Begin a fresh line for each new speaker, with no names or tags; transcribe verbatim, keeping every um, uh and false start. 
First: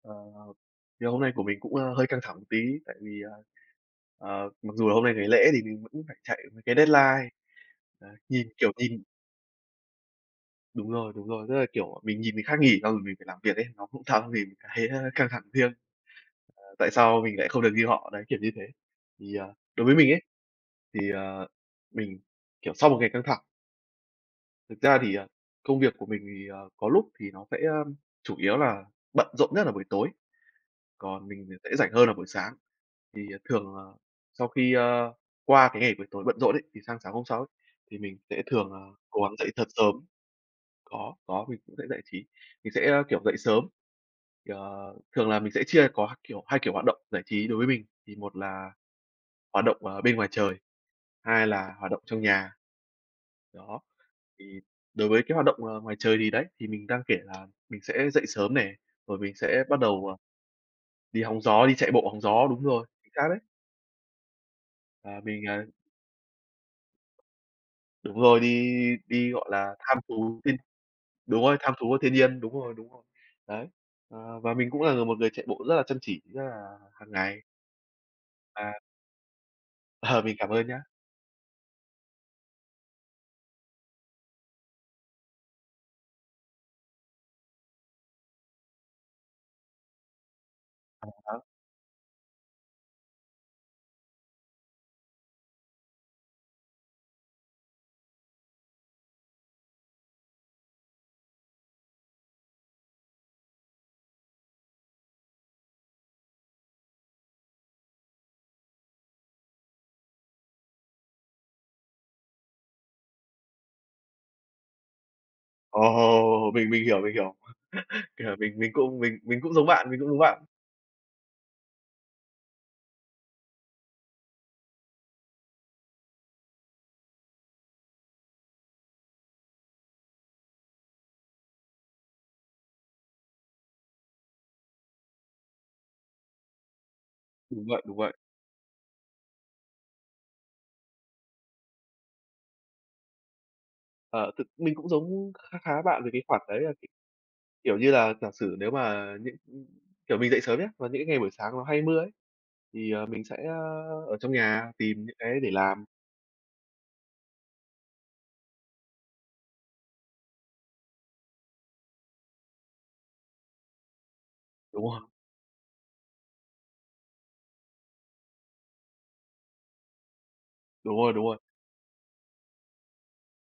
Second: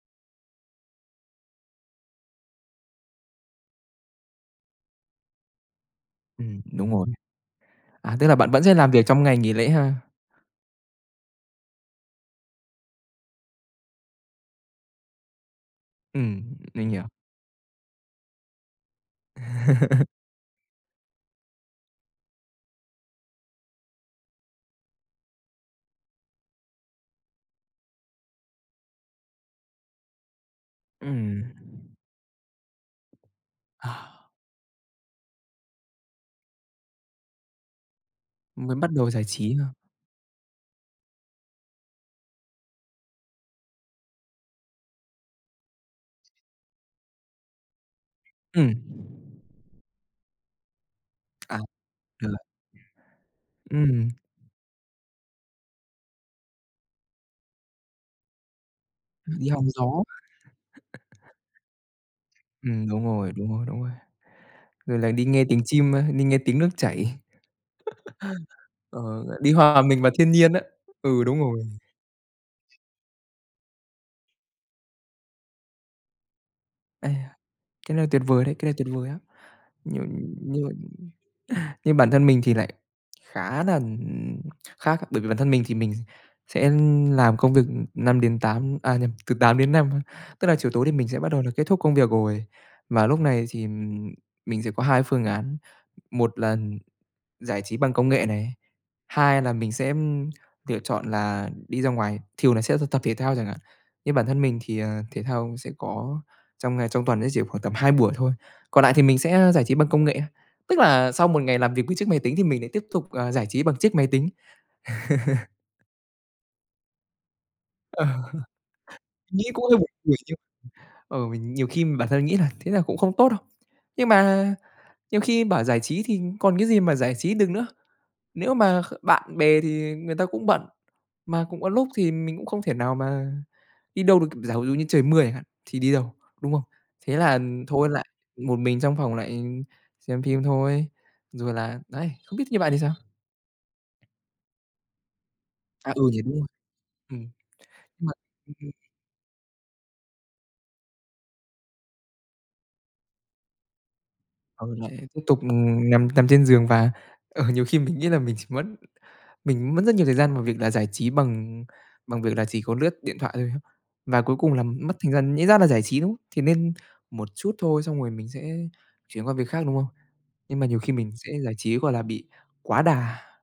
Ờ, ờ. Ngày hôm nay của mình cũng, ơ, hơi căng thẳng một tí tại vì, ờ, ờ, mặc dù là hôm nay ngày lễ thì mình vẫn phải chạy
Ừm,
cái
đúng rồi.
deadline. Ờ,
À, tức là
nhìn,
bạn vẫn
kiểu,
sẽ làm
nhìn
việc trong ngày nghỉ lễ ha?
Đúng rồi, đúng rồi, tức là, kiểu, ờ, mình nhìn người khác nghỉ xong rồi mình phải làm việc ấy, nó không xong thì mình thấy, ơ, căng thẳng thêm.
Ừm,
Ờ,
mình
tại
hiểu.
sao mình lại không được như họ, đấy, kiểu như thế. Thì, ờ, đối với mình ấy, thì, ờ, mình, kiểu, sau một ngày căng thẳng thực ra thì, ờ, công việc của mình thì, ờ, có lúc thì nó sẽ chủ yếu là bận rộn nhất là buổi tối, còn
Ừm.
mình thì sẽ rảnh hơn là buổi sáng. Thì, ờ, thường, ờ,
Ờ.
sau khi, ơ, qua cái ngày buổi tối bận rộn ấy, thì sang sáng hôm sau ấy, thì mình sẽ thường,
Mới
ờ,
bắt đầu
cố
giải
gắng dậy
trí
thật
hả?
sớm. Có, có, mình cũng sẽ giải trí. Mình sẽ, ơ, kiểu, dậy sớm, ờ, thường là mình sẽ chia có kiểu hai kiểu hoạt động giải trí đối với mình, thì một là
Ừm.
hoạt động, ờ, bên ngoài trời, hai
À,
là hoạt động trong
hiểu rồi.
nhà. Đó.
Ừm.
Thì đối với cái hoạt động, ờ, ngoài trời thì, đấy, thì mình đang kể là mình sẽ dậy sớm nè, rồi mình
Đi
sẽ
hông
bắt
gió.
đầu, à, đi hóng gió, đi chạy bộ hóng gió. Đúng rồi,
Ừm, đúng
chính xác
rồi,
đấy.
đúng rồi, đúng rồi. Rồi lại
À,
đi nghe
mình,
tiếng
ờ
chim, ơ, đi nghe tiếng nước chảy.
Đúng rồi, đi
Ờ,
đi, gọi
đi
là,
hòa
tham
mình vào thiên
thú
nhiên
thiên,
á. Ừ, đúng
đúng rồi,
rồi.
tham thú của thiên nhiên. Đúng rồi, đúng rồi. Đấy. Ờ, và mình cũng là là một người chạy bộ rất là chăm chỉ, rất là
A.
hàng ngày.
Cái này tuyệt vời đấy, cái này
À.
tuyệt vời á! Nhưng
Ờ, mình cảm
nhưng
ơn nhá!
m nhưng bản thân mình thì lại khá nà, ừm, khác, bởi vì bản thân mình thì mình sẽ, ưm, làm công việc, ưm, năm đến tám, à, nhầm từ tám đến năm ha, tức là chiều tối thì mình
À
sẽ bắt đầu
há.
là kết thúc công việc rồi và lúc này thì, ừm, mình sẽ có hai phương án. Một là giải trí bằng công nghệ này, hai là mình sẽ, ưm, lựa chọn là đi ra ngoài, thường là sẽ thực tập thể thao chẳng hạn, nhưng bản thân mình thì, ờ, thể thao sẽ có trong ngày, trong tuần ấy chỉ khoảng tầm hai buổi thôi. Còn nại thì mình sẽ, ơ, giải trí bằng công nghệ, tức là sau một ngày làm việc với chiếc máy tính thì mình lại tiếp tục, à, giải trí bằng chiếc máy tính.
Ồ, mình mình hiểu, mình hiểu.
Ờ.
Kiểu mình mình cũng mình
Nghĩ
cũng
cũng
giống
hơi buồn
bạn, mình cũng
cười
giống
nhỉ?
bạn.
Ờ, mình nhiều khi bản thân nghĩ là thế là cũng không tốt đâu, nhưng mà nhiều khi bảo giải trí thì còn cái gì mà giải trí được nữa. Nếu mà kh bạn bè thì người ta cũng bận, mà cũng có lúc thì mình cũng không thể nào mà đi đâu được. Giả ví dụ như trời mưa chẳng hạn thì đi đâu, đúng không? Thế là, ừm,
Đúng vậy,
thôi
đúng
lại
vậy.
một mình trong phòng lại xem phim thôi, rồi là đấy, không biết như bạn thì sao?
Ờ, thực mình cũng giống kha khá
À,
bạn
ừ
về
nhỉ,
cái
đúng
khoản
rồi.
đấy là,
Ừm.
kiểu như
Mà
là, giả
ừm,
sử nếu
ừm.
mà những kiểu, mình dậy sớm nhá, và những cái ngày buổi sáng nó hay mưa ấy, thì, ờ, mình sẽ, ơ, ở trong nhà
Ừ, lại
tìm những
tiếp tục,
cái để làm.
ừm, nằm nằm trên giường và, ờ, nhiều khi mình nghĩ là mình chỉ mất mình mất rất nhiều thời gian vào việc là giải trí bằng bằng việc là chỉ có lướt điện thoại thôi. Và cuối cùng là
Đúng
mất
rồi.
thời gian, nhẽ ra là giải trí, đúng không? Thế nên một chút thôi, xong rồi mình sẽ chuyển qua việc khác, đúng không? Nhưng mà nhiều khi
Đúng
mình
rồi, đúng
sẽ
rồi.
giải trí, gọi là, bị quá đà.